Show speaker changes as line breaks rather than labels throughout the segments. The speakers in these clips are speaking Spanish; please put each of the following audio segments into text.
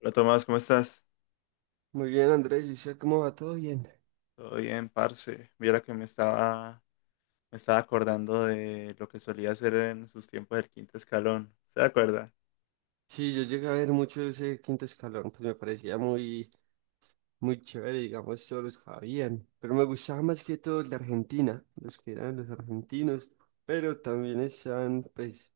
Hola Tomás, ¿cómo estás?
Muy bien, Andrés, ¿y usted cómo va? ¿Todo bien?
Todo bien, parce. Mira que me estaba acordando de lo que solía hacer en sus tiempos del quinto escalón. ¿Se acuerda?
Sí, yo llegué a ver mucho ese quinto escalón, pues me parecía muy chévere, digamos, todos los que habían, pero me gustaba más que todo el de Argentina, los que eran los argentinos, pero también están,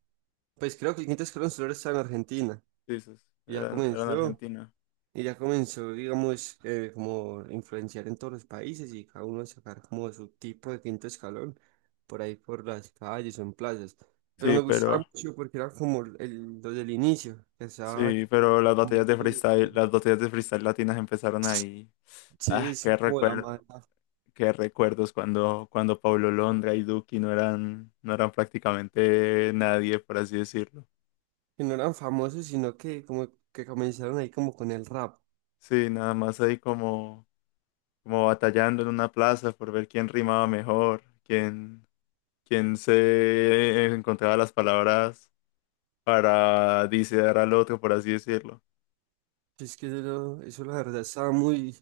pues creo que el quinto escalón solo está en Argentina,
Sí, sí, sí.
y ya
Eran en
comenzó,
Argentina.
Y ya comenzó, digamos, como influenciar en todos los países y cada uno a sacar como su tipo de quinto escalón por ahí por las calles o en plazas. Pero
Sí,
me gustaba
pero,
mucho porque era como el, lo del inicio, que estaba
sí, pero las
en
batallas de
YouTube
freestyle,
y
las batallas de freestyle latinas empezaron ahí.
sí,
Ah,
es
qué
como la
recuerdo,
mala,
qué recuerdos cuando Pablo Londra y Duki no eran prácticamente nadie, por así decirlo.
que no eran famosos, sino que como que comenzaron ahí como con el rap.
Sí, nada más ahí como batallando en una plaza por ver quién rimaba mejor, quién, quién se encontraba las palabras para disear al otro, por así decirlo.
Es que eso la verdad estaba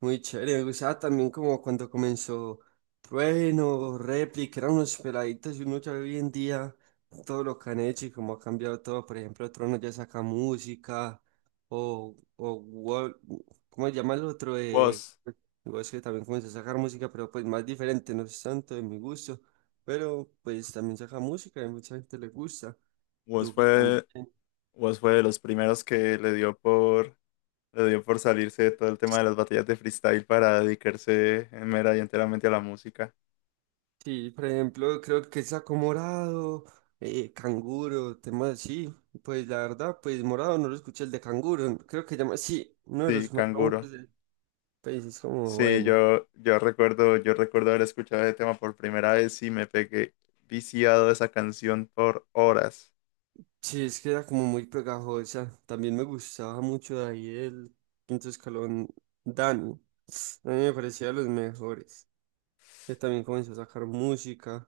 muy chévere. Me gustaba también como cuando comenzó Trueno, Réplica, eran unos peladitos y uno ya hoy en día todo lo que han hecho y cómo ha cambiado todo. Por ejemplo, Trueno ya saca música o Wol- ¿cómo se llama el otro?
Woz,
Es que también comenzó a sacar música, pero pues más diferente, no es tanto de mi gusto. Pero pues también saca música y mucha gente le gusta.
Woz
Duki también.
fue, Woz fue de los primeros que le dio por salirse de todo el tema de las batallas de freestyle para dedicarse en mera y enteramente a la música.
Sí, por ejemplo, creo que saco morado, canguro, temas así. Pues la verdad, pues morado no lo escuché el de canguro. Creo que llama, sí, uno de
Sí,
los más
Canguro.
famosos del país es como
Sí,
bueno.
yo recuerdo haber escuchado ese tema por primera vez y me pegué viciado a esa canción por horas.
Sí, es que era como muy pegajosa. También me gustaba mucho de ahí el quinto escalón Dani. A mí me parecía de los mejores. Él también comenzó a sacar música.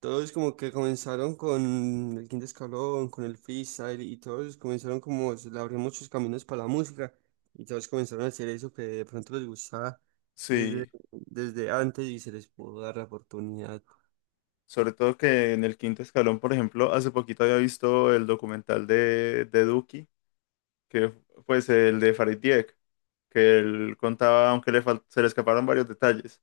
Todos como que comenzaron con el quinto escalón, con el freestyle y todos comenzaron como se le abrió muchos caminos para la música y todos comenzaron a hacer eso que de pronto les gustaba
Sí.
desde antes y se les pudo dar la oportunidad.
Sobre todo que en el quinto escalón, por ejemplo, hace poquito había visto el documental de Duki, que pues el de Farid Dieck, que él contaba, aunque se le escaparon varios detalles,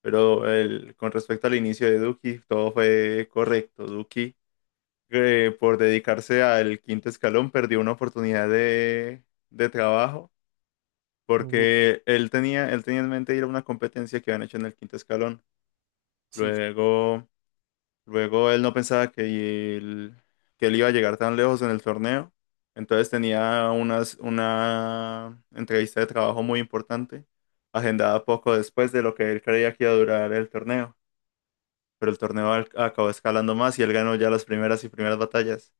pero él, con respecto al inicio de Duki, todo fue correcto. Duki, por dedicarse al quinto escalón, perdió una oportunidad de trabajo,
Ujú.
porque él tenía en mente ir a una competencia que habían hecho en el quinto escalón.
Sí,
Luego... Luego él no pensaba que él iba a llegar tan lejos en el torneo. Entonces una entrevista de trabajo muy importante, agendada poco después de lo que él creía que iba a durar el torneo. Pero el torneo acabó escalando más y él ganó ya las primeras y primeras batallas.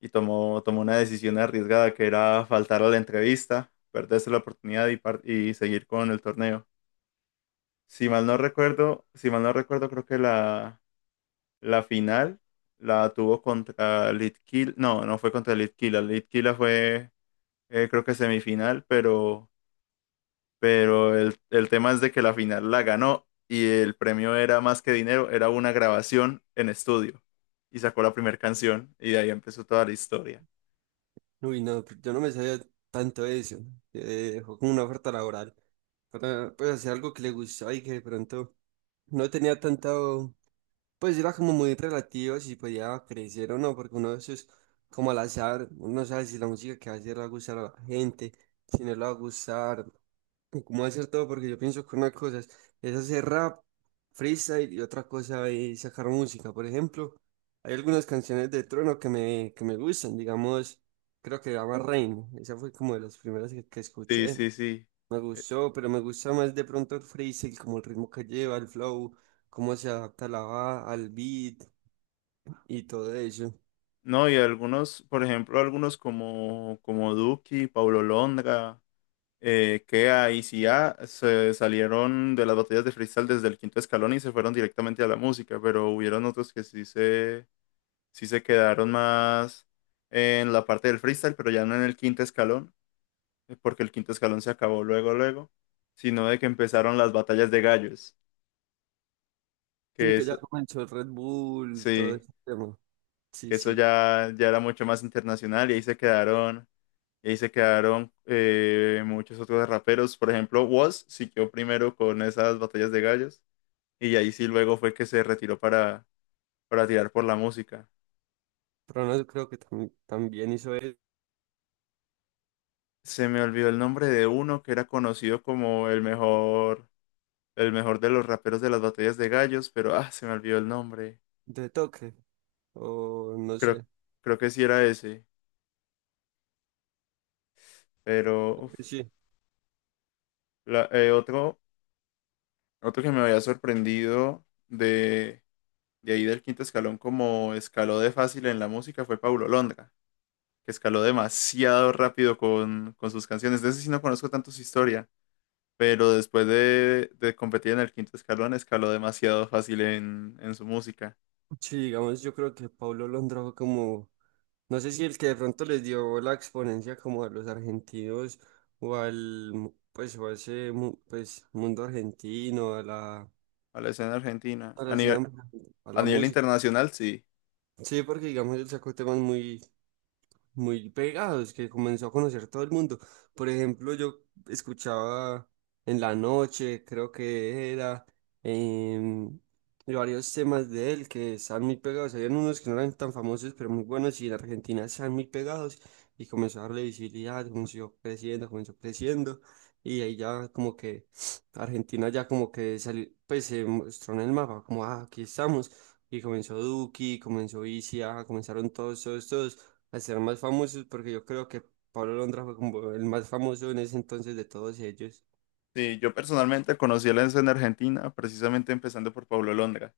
Y tomó una decisión arriesgada que era faltar a la entrevista, perderse la oportunidad y seguir con el torneo. Si mal no recuerdo, creo que la final la tuvo contra Litkila. No, no fue contra Litkila. Litkila fue, creo que semifinal, pero el tema es de que la final la ganó y el premio era más que dinero, era una grabación en estudio. Y sacó la primera canción y de ahí empezó toda la historia.
uy, no, pues, yo no me sabía tanto eso, fue como una oferta laboral para pues hacer algo que le gustaba y que de pronto no tenía tanta pues era como muy relativo si podía crecer o no, porque uno de esos, como al azar, uno no sabe si la música que va a hacer le va a gustar a la gente, si no le va a gustar, y cómo hacer todo, porque yo pienso que una cosa es hacer rap, freestyle, y otra cosa es sacar música. Por ejemplo, hay algunas canciones de Trono que me gustan, digamos, creo que se llama Rain, esa fue como de las primeras que
Sí,
escuché,
sí, sí.
me
Eh,
gustó, pero me gusta más de pronto el freestyle, como el ritmo que lleva, el flow cómo se adapta la va al beat, y todo eso.
no, y algunos, por ejemplo, algunos como Duki, Paulo Londra. Eh, Kea y Sia se salieron de las batallas de freestyle desde el quinto escalón y se fueron directamente a la música, pero hubieron otros que sí se quedaron más en la parte del freestyle, pero ya no en el quinto escalón, porque el quinto escalón se acabó luego, sino de que empezaron las batallas de gallos,
Sí,
que
que
es,
ya comenzó el Red Bull, todo
sí,
ese tema.
que
Sí,
eso
sí.
ya era mucho más internacional y ahí se quedaron. Y ahí se quedaron muchos otros raperos. Por ejemplo, Wos siguió primero con esas batallas de gallos. Y ahí sí luego fue que se retiró para tirar por la música.
Pero no creo que tam- también hizo el
Se me olvidó el nombre de uno que era conocido como el mejor de los raperos de las batallas de gallos, pero ah, se me olvidó el nombre.
de toque, o no
Creo,
sé.
creo que sí era ese. Pero
Creo
uf,
Sí,
la- eh, otro, otro que me había sorprendido de ahí del quinto escalón como escaló de fácil en la música fue Paulo Londra, que escaló demasiado rápido con sus canciones. De ese sí no conozco tanto su historia. Pero después de competir en el quinto escalón, escaló demasiado fácil en su música,
sí, digamos, yo creo que Pablo Londra fue como, no sé si el que de pronto les dio la exponencia como a los argentinos o al, mu- pues, o a ese, mu- pues, mundo argentino,
a la escena argentina.
a la escena, a
A
la
nivel
música.
internacional, sí.
Sí, porque digamos, él sacó temas muy pegados, que comenzó a conocer todo el mundo. Por ejemplo, yo escuchaba en la noche, creo que era, em, y varios temas de él que están muy pegados. Habían unos que no eran tan famosos, pero muy buenos, y en Argentina están muy pegados. Y comenzó a darle visibilidad, comenzó creciendo, comenzó creciendo. Y ahí ya como que Argentina ya como que salió, pues se mostró en el mapa, como, ah, aquí estamos. Y comenzó Duki, comenzó Isia, comenzaron todos, todos, todos a ser más famosos, porque yo creo que Pablo Londra fue como el más famoso en ese entonces de todos ellos.
Sí, yo personalmente conocí a la escena argentina precisamente empezando por Paulo Londra.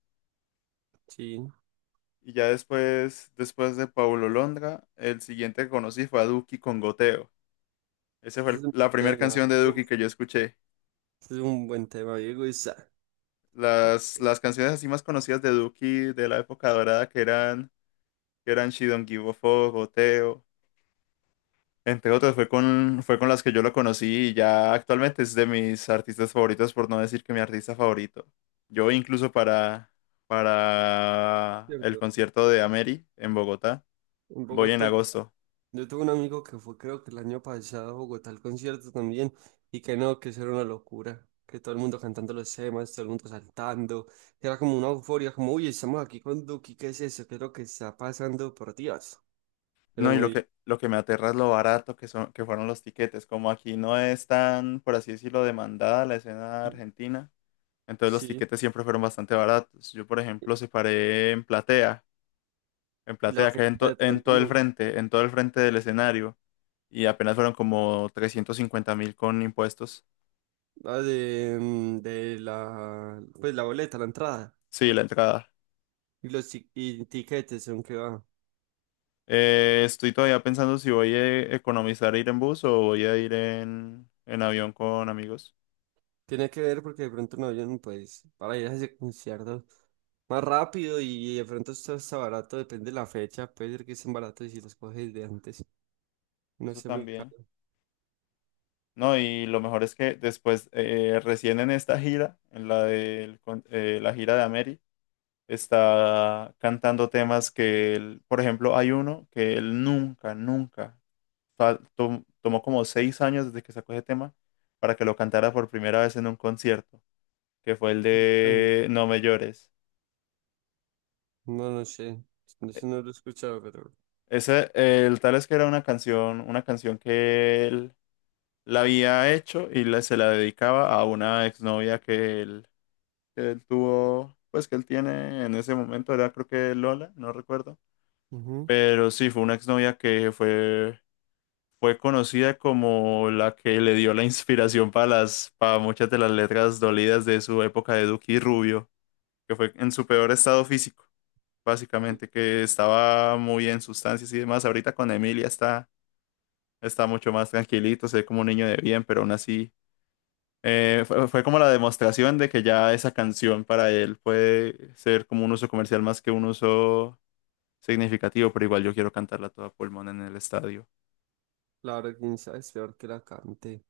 Sí,
Y ya después, después de Paulo Londra, el siguiente que conocí fue a Duki con Goteo. Esa fue
ese es un
la
buen
primera
tema.
canción de
Uf,
Duki que yo escuché.
ese es un buen tema, Diego Isa,
Las canciones así más conocidas de Duki de la época dorada que eran She Don't Give a Fuck, Goteo. Entre otras, fue con las que yo lo conocí y ya actualmente es de mis artistas favoritos, por no decir que mi artista favorito. Yo incluso para el
¿cierto?
concierto de Ameri en Bogotá,
En
voy en
Bogotá,
agosto.
yo tuve un amigo que fue, creo que el año pasado, a Bogotá al concierto también, y que no, que eso era una locura. Que todo el mundo cantando los temas, todo el mundo saltando. Era como una euforia, como, uy, estamos aquí con Duki, ¿qué es eso? ¿Qué es lo que está pasando? Por Dios. Pero
No, y
muy.
lo que me aterra es lo barato que que fueron los tiquetes. Como aquí no es tan, por así decirlo, demandada la escena argentina, entonces los
Sí,
tiquetes siempre fueron bastante baratos. Yo, por ejemplo, separé en
la
platea, que hay en,
fiesta de
en
pronto
todo el
no.
frente, en todo el frente del escenario. Y apenas fueron como 350.000 con impuestos.
Ah, de, mm, de la, pues la boleta, la entrada
Sí, la entrada.
y tiquetes, aunque va.
Estoy todavía pensando si voy a economizar ir en bus o voy a ir en avión con amigos.
Tiene que ver porque de pronto un avión, pues, para ir a ese concierto más rápido y de pronto esto está barato, depende de la fecha, puede ser que estén baratos y si los coges de antes. No
Eso
sé, muy caro.
también. No, y lo mejor es que después, recién en esta gira, en la la gira de Ameri, está cantando temas que, por ejemplo, hay uno que él nunca tomó como 6 años desde que sacó ese tema para que lo cantara por primera vez en un concierto, que fue el
Sí, tan-
de No me llores.
No, no
E-
sé, no lo he escuchado, pero...
Ese, el tal es que era una canción que él la había hecho y se la dedicaba a una exnovia que él tuvo, pues que él tiene en ese momento, era creo que Lola, no recuerdo.
Ujú.
Pero sí, fue una exnovia que fue, fue conocida como la que le dio la inspiración para para muchas de las letras dolidas de su época de Duque y Rubio, que fue en su peor estado físico.
Sí.
Básicamente, que estaba muy en sustancias y demás. Ahorita con Emilia está mucho más tranquilito, se ve como un niño de bien, pero aún así fue como la demostración de que ya esa canción para él puede ser como un uso comercial más que un uso significativo, pero igual yo quiero cantarla toda pulmón en el estadio.
Claro, quién sabe, es peor que la cante.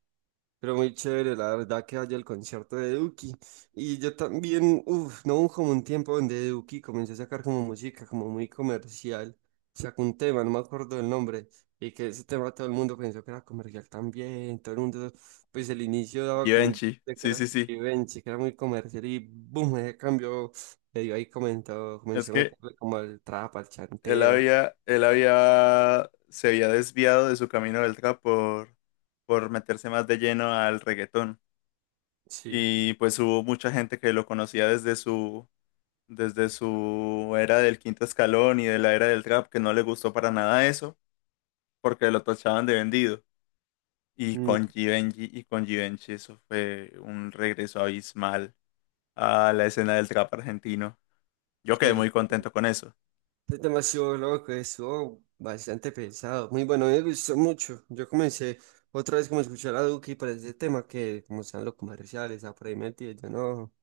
Pero muy chévere, la verdad que vaya el concierto de Duki. Y yo también, uff, no hubo como un tiempo donde Duki comenzó a sacar como música, como muy comercial. Sacó un tema, no me acuerdo del nombre. Y que ese tema todo el mundo pensó que era comercial también. Todo el mundo, pues el inicio daba como un
Givenchy,
que
sí,
era
sí, sí.
Givenchy, que era muy comercial. Y boom, ese cambio medio ahí comentó,
Es
comenzó a
que
meterle como al trap, al chanteo.
se había desviado de su camino del trap por meterse más de lleno al reggaetón.
Sí.
Y pues hubo mucha gente que lo conocía desde su era del quinto escalón y de la era del trap, que no le gustó para nada eso, porque lo tachaban de vendido. Y
Mm,
con Givenchy, y con Givenchy eso fue un regreso abismal a la escena del trap argentino. Yo quedé
sí,
muy contento con eso.
es demasiado loco, estuvo bastante pesado. Muy bueno, a mí me gustó mucho. Yo comencé otra vez como a escuchar a Duki para ese tema que como están los comerciales, a por ahí metido, yo no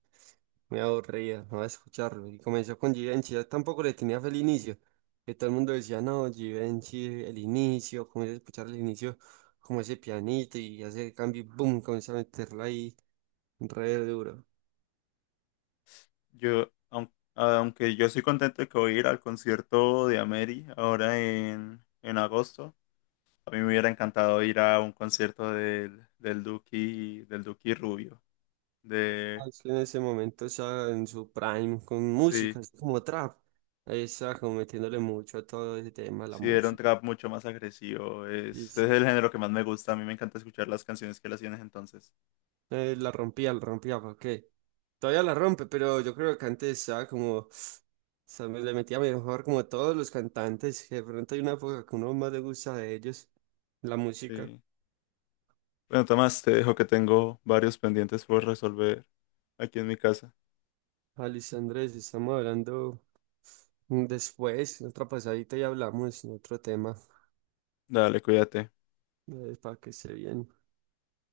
me aburría, no a escucharlo. Y comenzó con Givenchy, yo tampoco le tenía feliz inicio, que todo el mundo decía, no, Givenchy, el inicio, comencé a escuchar el inicio, como ese pianito y hace el cambio y boom, comenzó a meterlo ahí re duro.
Yo, aunque yo estoy contento de que voy a ir al concierto de Ameri ahora en agosto, a mí me hubiera encantado ir a un concierto del Duki Rubio. De,
Austin en ese momento estaba en su prime con
sí,
música, así como trap. Ahí estaba como metiéndole mucho a todo ese tema, la
sí, era un
música.
trap mucho más agresivo.
Y
Es
sí,
el género que más me gusta. A mí me encanta escuchar las canciones que él hacía en ese entonces.
la rompía, ¿para qué? Todavía la rompe, pero yo creo que antes estaba como, o sea, me le metía mejor como a todos los cantantes, que de pronto hay una época que uno más le gusta de ellos, la música.
Sí. Bueno, Tomás, te dejo que tengo varios pendientes por resolver aquí en mi casa.
Alice Andrés, estamos hablando después, otra pasadita y hablamos de otro tema,
Dale, cuídate.
para que se bien.